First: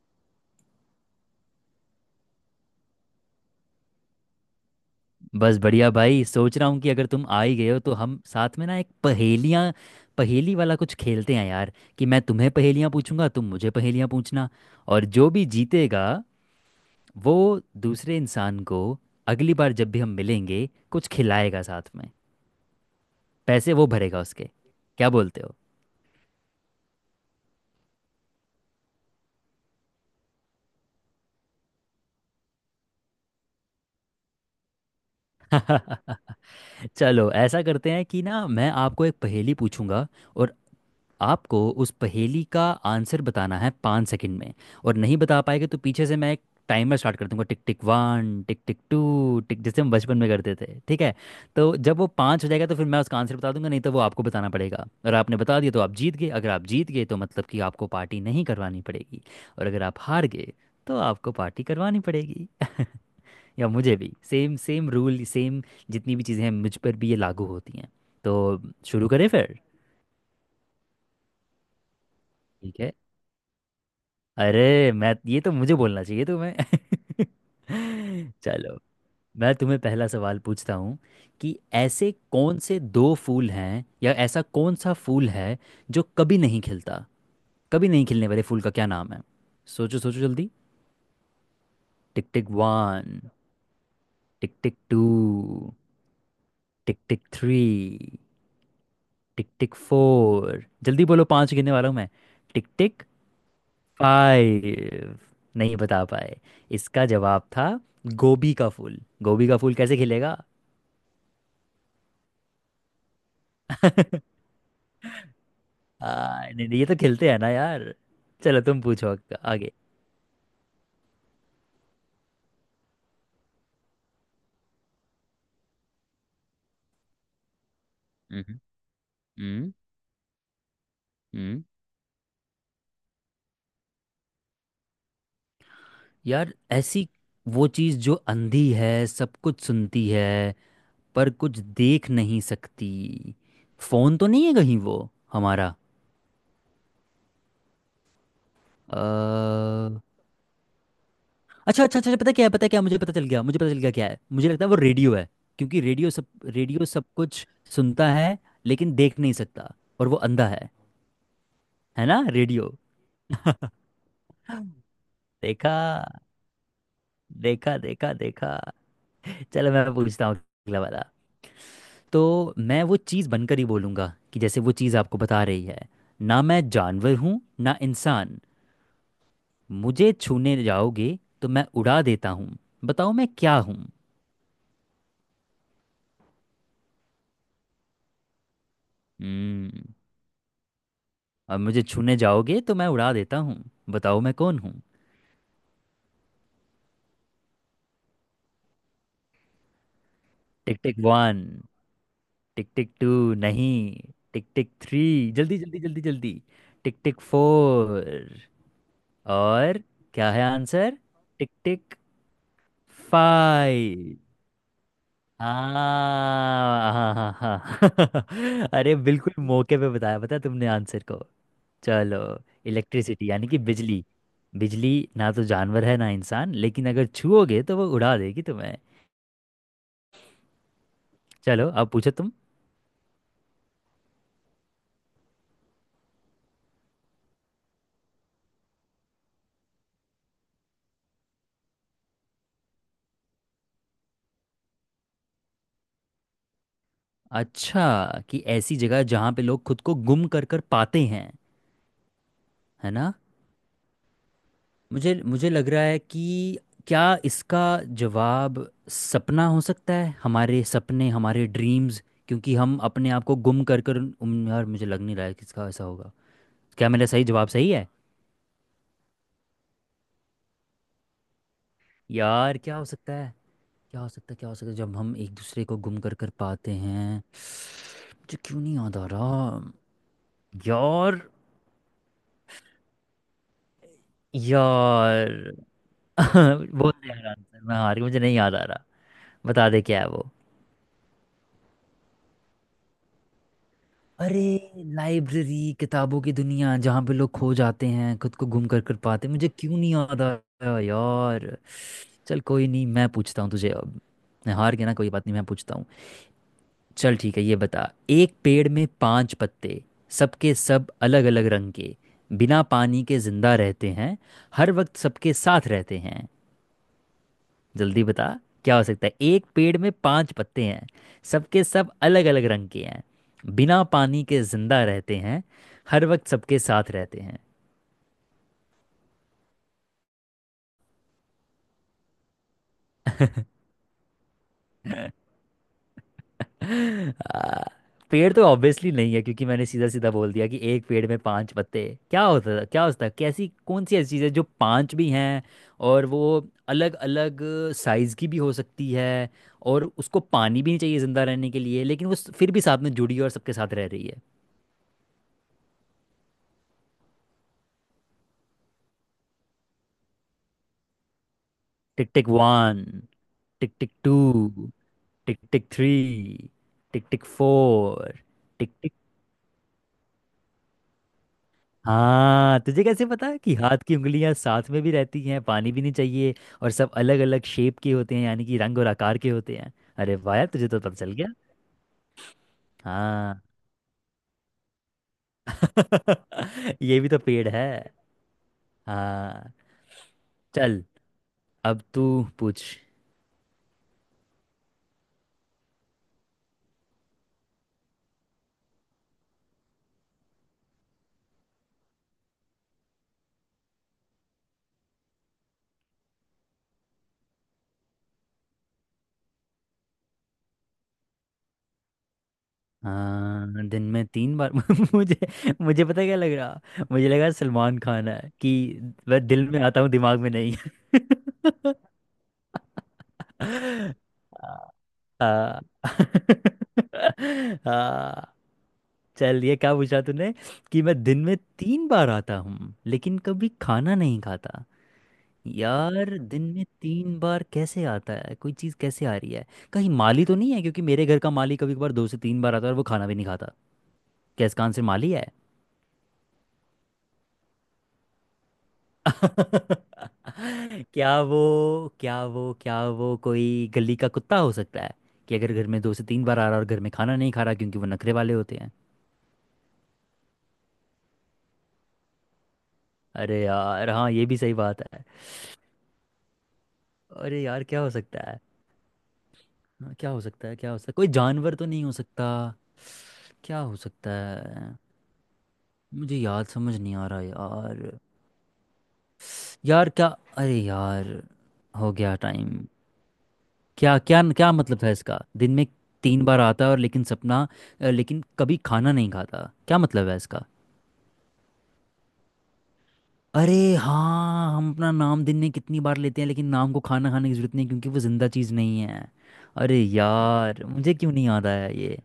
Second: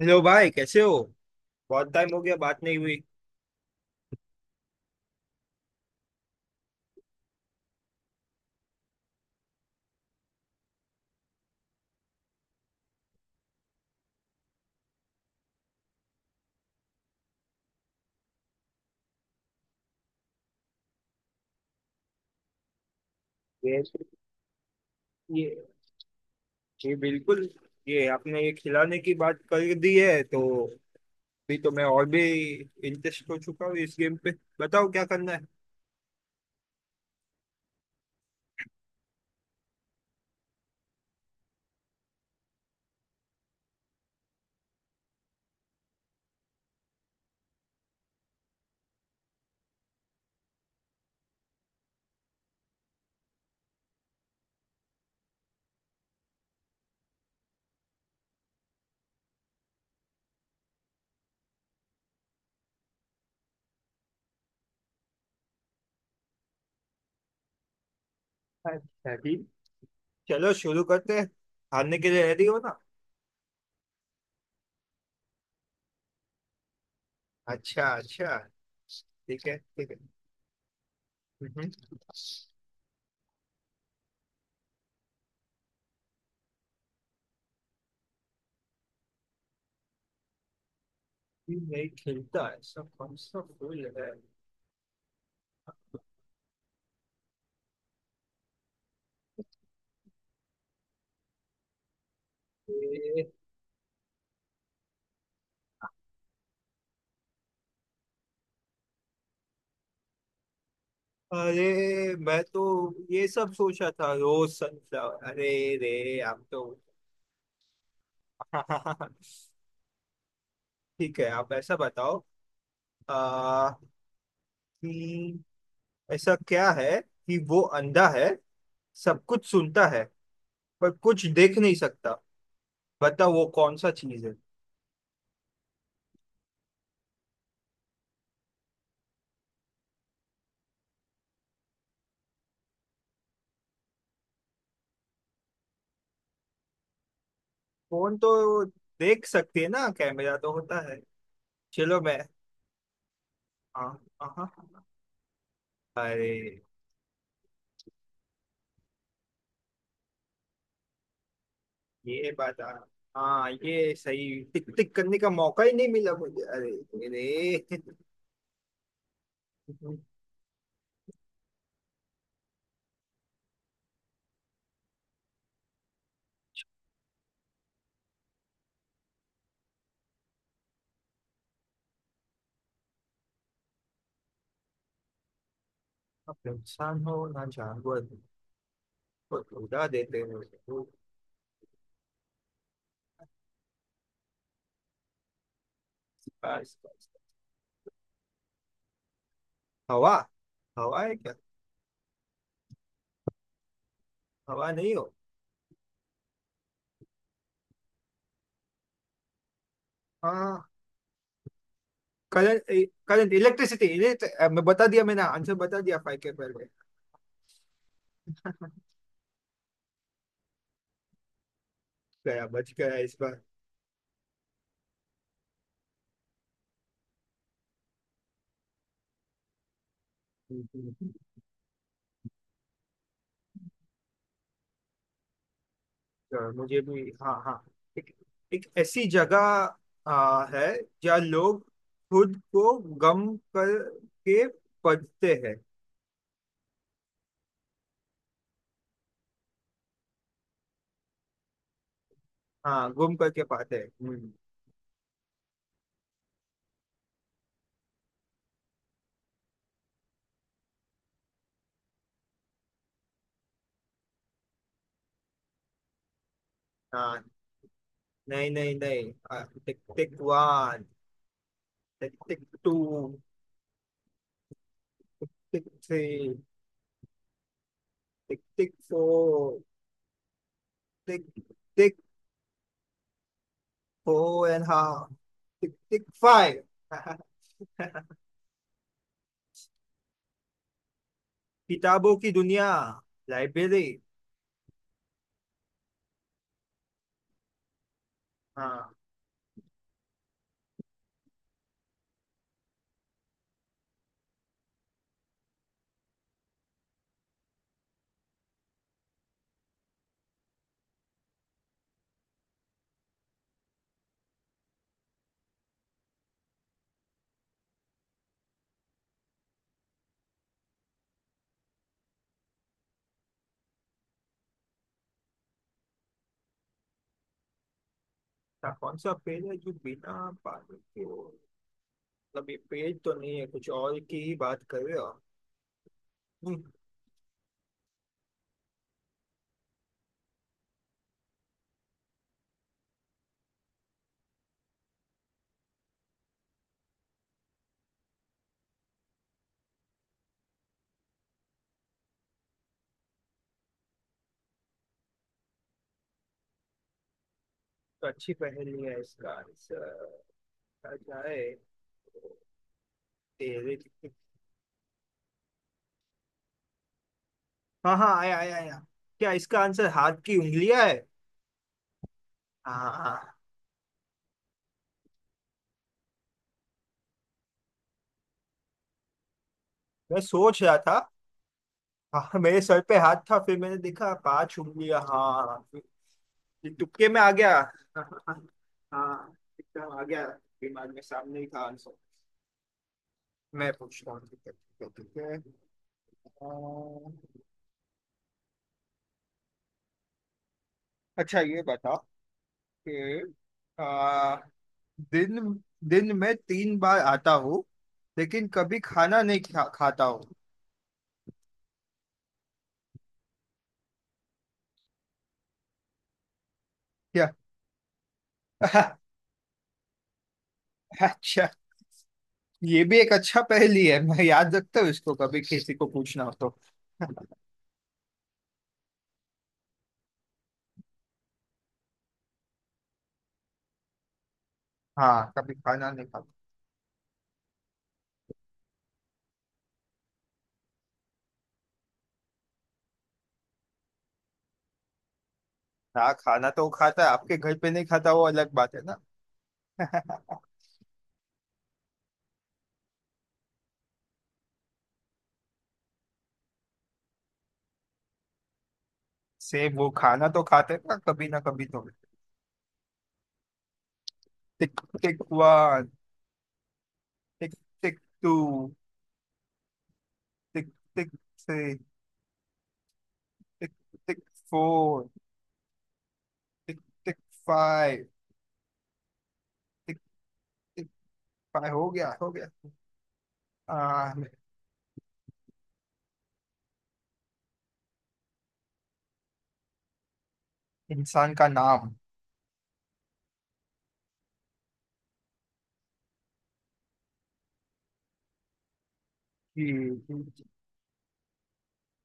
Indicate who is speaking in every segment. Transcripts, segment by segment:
Speaker 1: Hello भाई, कैसे हो। बहुत टाइम हो गया, बात नहीं हुई।
Speaker 2: बस बढ़िया भाई, सोच रहा हूँ कि अगर तुम आ ही गए हो तो हम साथ में ना एक पहेलियाँ पहेली वाला कुछ खेलते हैं यार। कि मैं तुम्हें पहेलियाँ पूछूंगा, तुम मुझे पहेलियाँ पूछना। और जो भी जीतेगा वो दूसरे इंसान को अगली बार जब भी हम मिलेंगे कुछ खिलाएगा, साथ में पैसे
Speaker 1: ये
Speaker 2: वो भरेगा उसके। क्या बोलते
Speaker 1: ये
Speaker 2: हो?
Speaker 1: ये बिल्कुल। ये आपने ये खिलाने की बात कर दी है, तो भी तो मैं और भी इंटरेस्ट हो चुका हूँ इस गेम पे। बताओ क्या करना है।
Speaker 2: चलो ऐसा करते हैं कि ना, मैं आपको एक पहेली पूछूंगा और आपको उस पहेली का आंसर बताना है 5 सेकंड में। और नहीं बता पाएंगे तो पीछे से मैं एक टाइमर स्टार्ट कर दूंगा, tick tick one, tick tick two, tick, जैसे हम बचपन में करते थे, ठीक है? तो जब वो पाँच हो जाएगा तो फिर मैं उसका आंसर बता दूंगा, नहीं तो वो आपको बताना पड़ेगा। और आपने बता दिया तो आप जीत गए। अगर आप जीत गए तो मतलब कि आपको पार्टी नहीं करवानी पड़ेगी। और अगर आप हार गए तो आपको पार्टी करवानी पड़ेगी। या मुझे भी सेम सेम रूल, सेम जितनी भी चीज़ें हैं मुझ पर भी ये लागू होती हैं तो। शुरू
Speaker 1: अच्छा
Speaker 2: करें
Speaker 1: ठीक।
Speaker 2: फिर?
Speaker 1: चलो शुरू करते हैं। हारने के लिए रेडी हो ना।
Speaker 2: ठीक है। अरे, मैं ये तो मुझे बोलना चाहिए तुम्हें।
Speaker 1: अच्छा, अच्छा।
Speaker 2: चलो,
Speaker 1: ठीक
Speaker 2: मैं
Speaker 1: है,
Speaker 2: तुम्हें
Speaker 1: ठीक है।
Speaker 2: पहला सवाल पूछता हूँ
Speaker 1: हम्म,
Speaker 2: कि
Speaker 1: हम्म।
Speaker 2: ऐसे कौन से दो फूल हैं या ऐसा कौन सा फूल है जो कभी नहीं खिलता? कभी नहीं खिलने वाले फूल का क्या नाम है? सोचो सोचो जल्दी।
Speaker 1: ये नहीं
Speaker 2: टिक
Speaker 1: खिलता,
Speaker 2: टिक
Speaker 1: ऐसा
Speaker 2: वन,
Speaker 1: कौन सा फूल है?
Speaker 2: Tick tick two, tick tick three, tick tick four, जल्दी बोलो, पांच गिनने वाला हूँ मैं। टिक टिक
Speaker 1: ये-
Speaker 2: फाइव। नहीं बता पाए। इसका जवाब था गोभी का फूल। गोभी का फूल कैसे खिलेगा?
Speaker 1: अरे, मैं तो ये सब सोचा था, रोज, सनफ्लावर। अरे
Speaker 2: आ,
Speaker 1: रे, आप तो।
Speaker 2: नहीं, नहीं, ये तो खिलते हैं ना यार। चलो
Speaker 1: हाँ, हाँ,
Speaker 2: तुम
Speaker 1: हाँ,
Speaker 2: पूछो
Speaker 1: हाँ।
Speaker 2: आगे।
Speaker 1: ठीक है, आप ऐसा बताओ। आ, कि ऐसा क्या है कि वो अंधा है,
Speaker 2: हम्म।
Speaker 1: सब कुछ
Speaker 2: हम्म।
Speaker 1: सुनता है, पर कुछ देख
Speaker 2: हम्म।
Speaker 1: नहीं सकता। बताओ वो कौन सा चीज है?
Speaker 2: यार ऐसी वो चीज जो अंधी है, सब कुछ सुनती है पर कुछ देख नहीं सकती। फोन तो नहीं है कहीं वो हमारा?
Speaker 1: फोन तो
Speaker 2: अ,
Speaker 1: देख सकती है ना, कैमरा तो होता है।
Speaker 2: अच्छा अच्छा
Speaker 1: चलो
Speaker 2: अच्छा,
Speaker 1: मैं।
Speaker 2: पता क्या है, मुझे पता चल गया मुझे पता चल
Speaker 1: हाँ,
Speaker 2: गया क्या है।
Speaker 1: हाँ, हाँ,
Speaker 2: मुझे लगता है वो
Speaker 1: हाँ।
Speaker 2: रेडियो है, क्योंकि रेडियो सब
Speaker 1: अरे
Speaker 2: रेडियो सब कुछ सुनता है लेकिन देख नहीं सकता और वो अंधा है। है ना
Speaker 1: ये बात आ
Speaker 2: रेडियो?
Speaker 1: हाँ, ये सही। टिक टिक करने का मौका
Speaker 2: देखा
Speaker 1: ही नहीं मिला मुझे। अरे
Speaker 2: देखा
Speaker 1: मेरे।
Speaker 2: देखा देखा। चलो मैं पूछता हूँ अगला वाला। तो मैं वो चीज़ बनकर ही बोलूँगा कि जैसे वो चीज़ आपको बता रही है। ना मैं जानवर हूँ, ना इंसान। मुझे छूने जाओगे तो मैं उड़ा देता हूँ। बताओ मैं क्या हूँ?
Speaker 1: अब इंसान हो ना जानवर हो, तो उड़ा
Speaker 2: हम्म।
Speaker 1: देते हो।
Speaker 2: अब मुझे छूने जाओगे तो मैं उड़ा देता हूँ, बताओ मैं कौन हूँ?
Speaker 1: बस, बस। हवा।
Speaker 2: टिक टिक
Speaker 1: हवा है क्या?
Speaker 2: वन, टिक टिक टू, नहीं, टिक
Speaker 1: हवा
Speaker 2: टिक
Speaker 1: नहीं
Speaker 2: थ्री,
Speaker 1: हो?
Speaker 2: जल्दी जल्दी जल्दी जल्दी, टिक टिक फोर, और क्या है
Speaker 1: हाँ।
Speaker 2: Answer? Tick tick
Speaker 1: current, current electricity.
Speaker 2: Five.
Speaker 1: मैं बता दिया, मैंने आंसर बता दिया फाइव के पहले।
Speaker 2: हाँ हाँ हाँ हाँ अरे बिल्कुल मौके पे बताया, पता है तुमने आंसर को। चलो,
Speaker 1: गया, बच गया इस
Speaker 2: इलेक्ट्रिसिटी
Speaker 1: बार।
Speaker 2: यानी कि बिजली। बिजली ना तो जानवर है ना इंसान, लेकिन अगर छुओगे तो वो उड़ा देगी तुम्हें।
Speaker 1: तो
Speaker 2: चलो अब पूछो तुम।
Speaker 1: मुझे भी। हाँ, हाँ। एक, एक ऐसी जगह है, जहाँ लोग खुद को गम करके पढ़ते हैं।
Speaker 2: अच्छा, कि ऐसी जगह जहाँ पे लोग खुद को गुम कर कर पाते हैं? है
Speaker 1: हाँ,
Speaker 2: ना?
Speaker 1: गुम करके पाते हैं। हम्म।
Speaker 2: मुझे मुझे लग रहा है कि क्या इसका जवाब सपना हो सकता है, हमारे सपने, हमारे ड्रीम्स। क्योंकि हम अपने आप को गुम कर कर यार मुझे लग नहीं रहा है कि इसका ऐसा होगा। क्या मेरा
Speaker 1: हाँ,
Speaker 2: सही जवाब सही है?
Speaker 1: नहीं, नहीं, नहीं, टिक टिक वन। टिक टिक
Speaker 2: यार
Speaker 1: टू।
Speaker 2: क्या हो सकता है? क्या हो सकता है क्या हो सकता है? जब हम एक दूसरे
Speaker 1: टिक
Speaker 2: को गुम
Speaker 1: थ्री।
Speaker 2: कर कर पाते हैं, मुझे
Speaker 1: टिक
Speaker 2: क्यों
Speaker 1: टिक
Speaker 2: नहीं याद आ
Speaker 1: फोर।
Speaker 2: रहा? यार
Speaker 1: टिक टिक। ओ एंड हाँ।
Speaker 2: यार
Speaker 1: टिक टिक फाइव।
Speaker 2: बोल दे यार आंसर, मैं हार गई, मुझे नहीं याद आ रहा। बता दे क्या है वो।
Speaker 1: किताबों की दुनिया। लाइब्रेरी।
Speaker 2: अरे, लाइब्रेरी, किताबों की दुनिया, जहाँ पे लोग खो जाते हैं, खुद को गुम कर
Speaker 1: हाँ,
Speaker 2: कर पाते। मुझे क्यों नहीं याद आ रहा यार। चल कोई नहीं, मैं पूछता हूँ तुझे अब। मैं हार गया ना, कोई बात नहीं, मैं पूछता हूँ। चल ठीक है, ये बता, एक पेड़ में पांच पत्ते, सबके सब अलग अलग रंग के, बिना पानी के जिंदा रहते हैं, हर वक्त सबके साथ रहते हैं। जल्दी बता, क्या हो सकता है? एक पेड़ में पांच पत्ते हैं, सबके सब अलग अलग रंग के हैं, बिना पानी के जिंदा रहते हैं, हर वक्त सबके साथ रहते हैं।
Speaker 1: था कौन सा पेज है जो बिना पानी के हो? मतलब ये पेज तो नहीं है, कुछ और की ही बात कर रहे हो। हम्म।
Speaker 2: आ, पेड़ तो ऑब्वियसली नहीं है क्योंकि मैंने सीधा सीधा बोल दिया कि एक पेड़ में पांच पत्ते। क्या होता था क्या होता है? कैसी कौन सी ऐसी चीज़ है जो पांच भी हैं, और वो अलग अलग साइज की भी हो सकती है, और उसको पानी भी नहीं चाहिए जिंदा रहने के लिए, लेकिन वो फिर भी साथ में जुड़ी है और सबके साथ रह रही है।
Speaker 1: तो अच्छी पहेली है, इसका आंसर क्या जाए।
Speaker 2: टिक टिक
Speaker 1: तो
Speaker 2: वन, टिक
Speaker 1: तेरे tick
Speaker 2: tick
Speaker 1: tick.
Speaker 2: Two, tick tick three, tick tick
Speaker 1: हाँ, हाँ,
Speaker 2: फोर,
Speaker 1: आया, आया,
Speaker 2: टिक
Speaker 1: आया।
Speaker 2: टिक।
Speaker 1: क्या इसका आंसर हाथ की उंगलियां है?
Speaker 2: हाँ तुझे कैसे
Speaker 1: हाँ।
Speaker 2: पता कि हाथ की उंगलियां साथ में भी रहती हैं, पानी भी नहीं चाहिए, और सब अलग अलग शेप के होते हैं यानी कि रंग और आकार के होते हैं? अरे
Speaker 1: मैं
Speaker 2: वाह यार,
Speaker 1: सोच
Speaker 2: तुझे
Speaker 1: रहा
Speaker 2: तो पता
Speaker 1: था।
Speaker 2: चल गया।
Speaker 1: हाँ, मेरे सर पे हाथ था,
Speaker 2: हाँ।
Speaker 1: फिर मैंने देखा पांच उंगलियां। हाँ। ये
Speaker 2: ये
Speaker 1: तुक्के
Speaker 2: भी तो
Speaker 1: में आ
Speaker 2: पेड़
Speaker 1: गया।
Speaker 2: है।
Speaker 1: हाँ।
Speaker 2: हाँ।
Speaker 1: एकदम आ गया।
Speaker 2: चल
Speaker 1: दिमाग में सामने ही था
Speaker 2: अब
Speaker 1: आंसर।
Speaker 2: तू पूछ।
Speaker 1: मैं पूछता हूँ। ठीक है, ठीक है, ठीक है। अ, अच्छा ये बता कि अ, दिन दिन में 3 बार आता हूँ, लेकिन कभी खाना नहीं खाता हूँ।
Speaker 2: हाँ दिन में तीन बार। मुझे मुझे पता है क्या लग रहा, मुझे
Speaker 1: क्या?
Speaker 2: लगा सलमान खान है कि वह दिल में आता हूँ दिमाग में नहीं।
Speaker 1: अच्छा, ये भी एक अच्छा पहेली है, मैं याद
Speaker 2: हाँ।
Speaker 1: रखता हूँ इसको, कभी किसी
Speaker 2: हाँ।
Speaker 1: को पूछना हो तो।
Speaker 2: हाँ। चल ये क्या पूछा तूने कि मैं दिन में तीन बार आता हूँ लेकिन कभी खाना नहीं खाता?
Speaker 1: हाँ, कभी खाना नहीं
Speaker 2: यार
Speaker 1: खाता।
Speaker 2: दिन में तीन बार कैसे आता है? कोई चीज़ कैसे आ रही है? कहीं माली तो नहीं है, क्योंकि मेरे घर का माली कभी कभार दो से तीन बार आता है और वो खाना भी नहीं खाता। क्या इसका आंसर माली है?
Speaker 1: हाँ, खाना तो वो खाता है, आपके घर पे नहीं खाता वो अलग बात है ना।
Speaker 2: क्या वो कोई गली का कुत्ता हो सकता है, कि अगर घर में दो से तीन बार आ रहा और घर में खाना नहीं खा रहा क्योंकि वो नखरे वाले होते हैं?
Speaker 1: सेम, वो खाना तो खाते हैं ना कभी तो।
Speaker 2: अरे यार हाँ, ये भी सही
Speaker 1: टिक
Speaker 2: बात है।
Speaker 1: Tick one.
Speaker 2: अरे
Speaker 1: टिक
Speaker 2: यार क्या हो
Speaker 1: टिक
Speaker 2: सकता
Speaker 1: टू।
Speaker 2: है? हाँ, क्या हो सकता है? क्या
Speaker 1: टिक
Speaker 2: हो सकता है? कोई
Speaker 1: टिक
Speaker 2: जानवर तो
Speaker 1: थ्री।
Speaker 2: नहीं हो सकता? क्या
Speaker 1: टिक
Speaker 2: हो सकता
Speaker 1: टिक
Speaker 2: है?
Speaker 1: फोर।
Speaker 2: मुझे याद समझ
Speaker 1: टिक
Speaker 2: नहीं आ
Speaker 1: टिक
Speaker 2: रहा यार।
Speaker 1: फाइव।
Speaker 2: यार
Speaker 1: टिक
Speaker 2: क्या, अरे
Speaker 1: टिक
Speaker 2: यार।
Speaker 1: फाइव हो
Speaker 2: हो गया
Speaker 1: गया, हो गया।
Speaker 2: टाइम। क्या
Speaker 1: आ,
Speaker 2: क्या क्या मतलब था इसका, दिन में तीन बार आता है और लेकिन सपना, लेकिन कभी खाना नहीं खाता, क्या मतलब है इसका?
Speaker 1: इंसान का नाम।
Speaker 2: अरे हाँ, हम अपना नाम दिन में कितनी बार लेते हैं लेकिन नाम को खाना खाने की जरूरत नहीं क्योंकि वो जिंदा चीज़ नहीं है। अरे
Speaker 1: कि-
Speaker 2: यार मुझे क्यों नहीं याद आया ये।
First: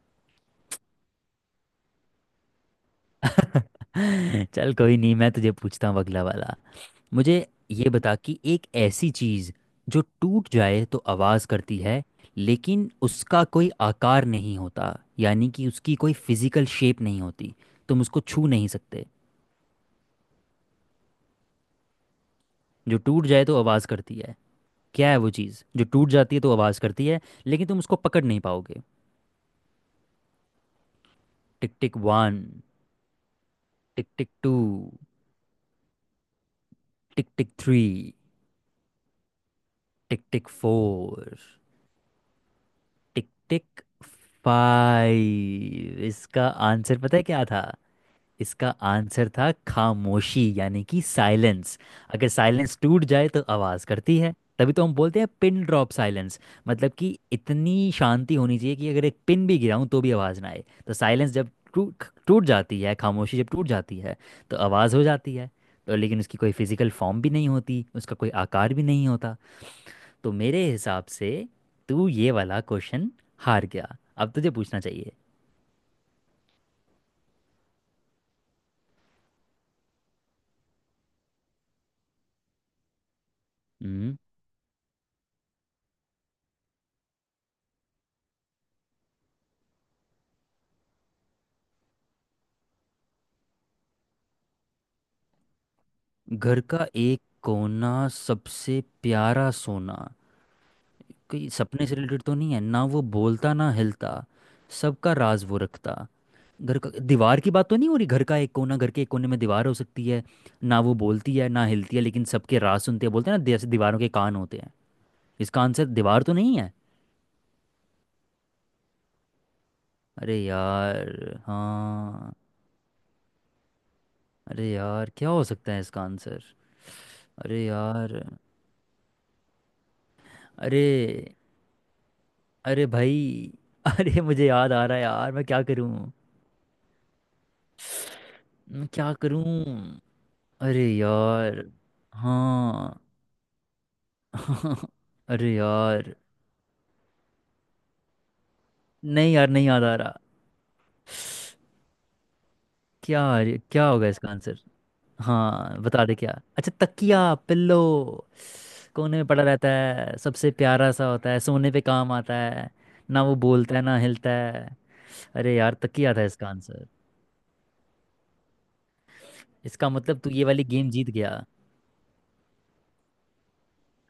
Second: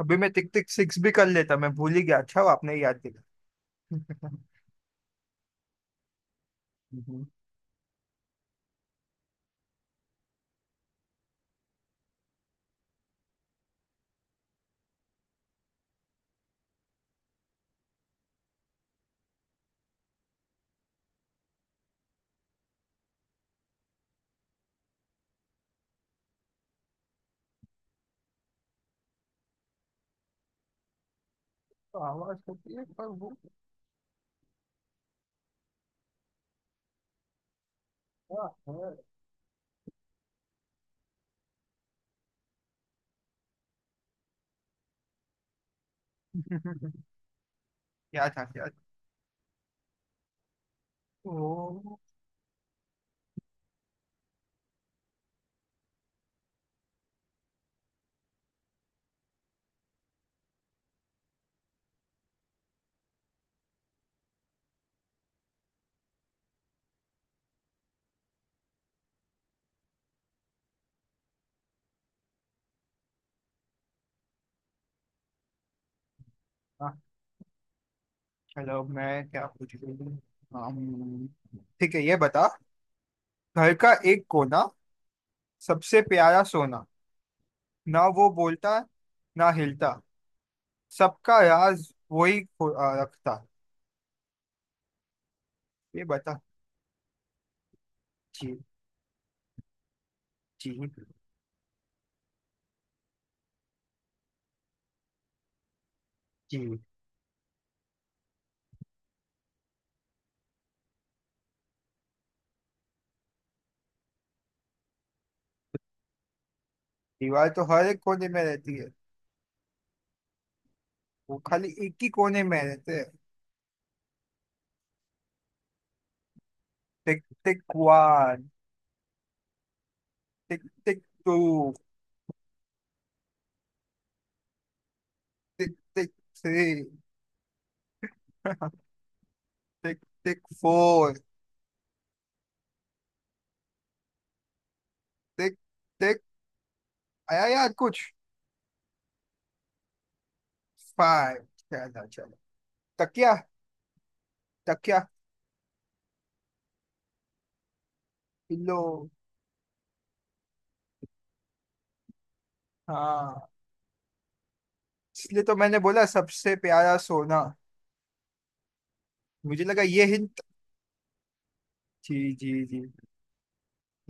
Speaker 1: अभी मैं टिक टिक सिक्स भी कर लेता, मैं भूल ही गया। अच्छा वो आपने याद दिला।
Speaker 2: चल कोई नहीं, मैं तुझे पूछता हूँ अगला वाला।
Speaker 1: हम्म।
Speaker 2: मुझे ये बता कि एक ऐसी चीज़ जो टूट जाए तो आवाज़ करती है, लेकिन उसका कोई आकार नहीं होता यानी कि उसकी कोई फिजिकल शेप नहीं होती, तुम उसको छू नहीं सकते। जो टूट जाए तो आवाज़ करती है, क्या है वो चीज़ जो टूट जाती है तो आवाज़ करती है लेकिन तुम उसको पकड़ नहीं पाओगे? टिक टिक
Speaker 1: तो आवाज
Speaker 2: वन,
Speaker 1: होती है, पर वो
Speaker 2: tick tick two, tick tick three,
Speaker 1: क्या है?
Speaker 2: Tick tick four, tick tick five. इसका आंसर पता है क्या था?
Speaker 1: क्या था, क्या
Speaker 2: इसका
Speaker 1: था?
Speaker 2: आंसर था खामोशी यानी कि साइलेंस।
Speaker 1: ओ।
Speaker 2: अगर साइलेंस टूट जाए तो आवाज़ करती है। तभी तो हम बोलते हैं पिन ड्रॉप साइलेंस, मतलब कि इतनी शांति होनी चाहिए कि अगर एक पिन भी गिराऊं तो भी आवाज़ ना आए। तो साइलेंस जब टूट टूट जाती है, खामोशी जब टूट जाती है तो आवाज़ हो जाती है। तो लेकिन उसकी कोई फिजिकल फॉर्म भी नहीं होती, उसका कोई आकार भी नहीं होता। तो मेरे हिसाब से तू ये वाला क्वेश्चन हार गया, अब तुझे पूछना चाहिए।
Speaker 1: चलो, मैं क्या पूछ रही हूँ। अम्म, ठीक है ये बता। घर का
Speaker 2: हम्म।
Speaker 1: एक कोना, सबसे प्यारा सोना, ना वो बोलता, ना हिलता, सबका राज वही रखता। ये बता।
Speaker 2: घर का एक कोना
Speaker 1: जी,
Speaker 2: सबसे प्यारा सोना?
Speaker 1: जी,
Speaker 2: कोई सपने से रिलेटेड तो नहीं है, ना वो बोलता ना हिलता, सबका राज वो रखता। घर
Speaker 1: जी।
Speaker 2: का दीवार की बात तो नहीं हो रही? घर का एक कोना, घर के एक कोने में दीवार हो सकती है, ना वो बोलती है ना हिलती है लेकिन सबके राज सुनते हैं। बोलते हैं ना जैसे दीवारों के कान होते हैं? इसका आंसर दीवार तो नहीं है?
Speaker 1: दीवार तो हर एक कोने में रहती है।
Speaker 2: अरे यार
Speaker 1: वो खाली एक ही
Speaker 2: हाँ।
Speaker 1: कोने में रहते हैं।
Speaker 2: अरे यार क्या हो सकता है इसका आंसर?
Speaker 1: टिक टिक
Speaker 2: अरे यार,
Speaker 1: वन। टिक
Speaker 2: अरे,
Speaker 1: टिक टू।
Speaker 2: अरे भाई। अरे मुझे याद आ रहा है यार, मैं क्या
Speaker 1: टिक
Speaker 2: करूं?
Speaker 1: Tick three.
Speaker 2: मैं क्या करूं?
Speaker 1: टिक टिक
Speaker 2: अरे
Speaker 1: फोर।
Speaker 2: यार हाँ। अरे
Speaker 1: टिक
Speaker 2: यार।
Speaker 1: टिक। आया यार कुछ।
Speaker 2: नहीं यार, नहीं याद आ रहा।
Speaker 1: फाइव। चलो, चलो।
Speaker 2: क्या?
Speaker 1: तकिया।
Speaker 2: अरे क्या होगा इसका आंसर?
Speaker 1: तकिया,
Speaker 2: हाँ बता दे क्या। अच्छा, तकिया, पिल्लो।
Speaker 1: पिल्लो।
Speaker 2: कोने में पड़ा रहता है, सबसे प्यारा सा होता है, सोने पे काम आता है। ना वो
Speaker 1: हाँ।
Speaker 2: बोलता है ना हिलता है।
Speaker 1: इसलिए
Speaker 2: अरे
Speaker 1: तो
Speaker 2: यार
Speaker 1: मैंने बोला
Speaker 2: तकिया था इसका
Speaker 1: सबसे
Speaker 2: आंसर?
Speaker 1: प्यारा सोना। मुझे लगा
Speaker 2: इसका
Speaker 1: ये
Speaker 2: मतलब तू
Speaker 1: हिंट।
Speaker 2: ये वाली गेम जीत गया।
Speaker 1: जी, जी, जी।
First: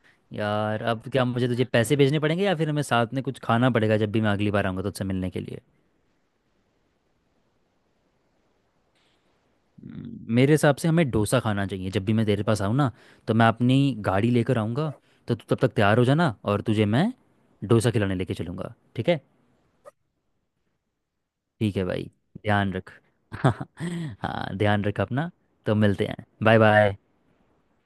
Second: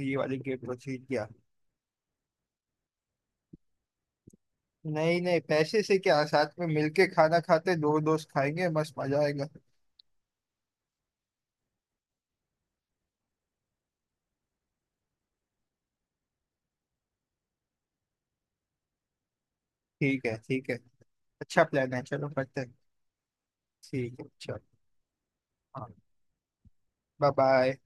Speaker 1: ये वाली गेम तो
Speaker 2: यार अब
Speaker 1: ठीक
Speaker 2: क्या
Speaker 1: गया।
Speaker 2: मुझे तुझे पैसे भेजने पड़ेंगे या फिर हमें साथ में कुछ खाना पड़ेगा जब भी मैं अगली बार आऊँगा तुझसे
Speaker 1: नहीं,
Speaker 2: मिलने
Speaker 1: नहीं,
Speaker 2: के लिए?
Speaker 1: पैसे से क्या, साथ में मिलके खाना खाते, दो दोस्त खाएंगे, मस्त मजा आएगा।
Speaker 2: मेरे हिसाब से हमें डोसा खाना चाहिए। जब भी मैं तेरे पास आऊँ ना तो मैं अपनी गाड़ी लेकर आऊँगा, तो तू तब तक तैयार हो जाना और तुझे मैं डोसा खिलाने लेके चलूँगा, ठीक है?
Speaker 1: ठीक है, ठीक है। अच्छा
Speaker 2: ठीक है
Speaker 1: प्लान है,
Speaker 2: भाई,
Speaker 1: चलो करते
Speaker 2: ध्यान
Speaker 1: हैं।
Speaker 2: रख।
Speaker 1: ठीक है,
Speaker 2: हाँ,
Speaker 1: चलो।
Speaker 2: ध्यान रख अपना। तो
Speaker 1: हाँ।
Speaker 2: मिलते हैं, बाय बाय।
Speaker 1: Bye, bye.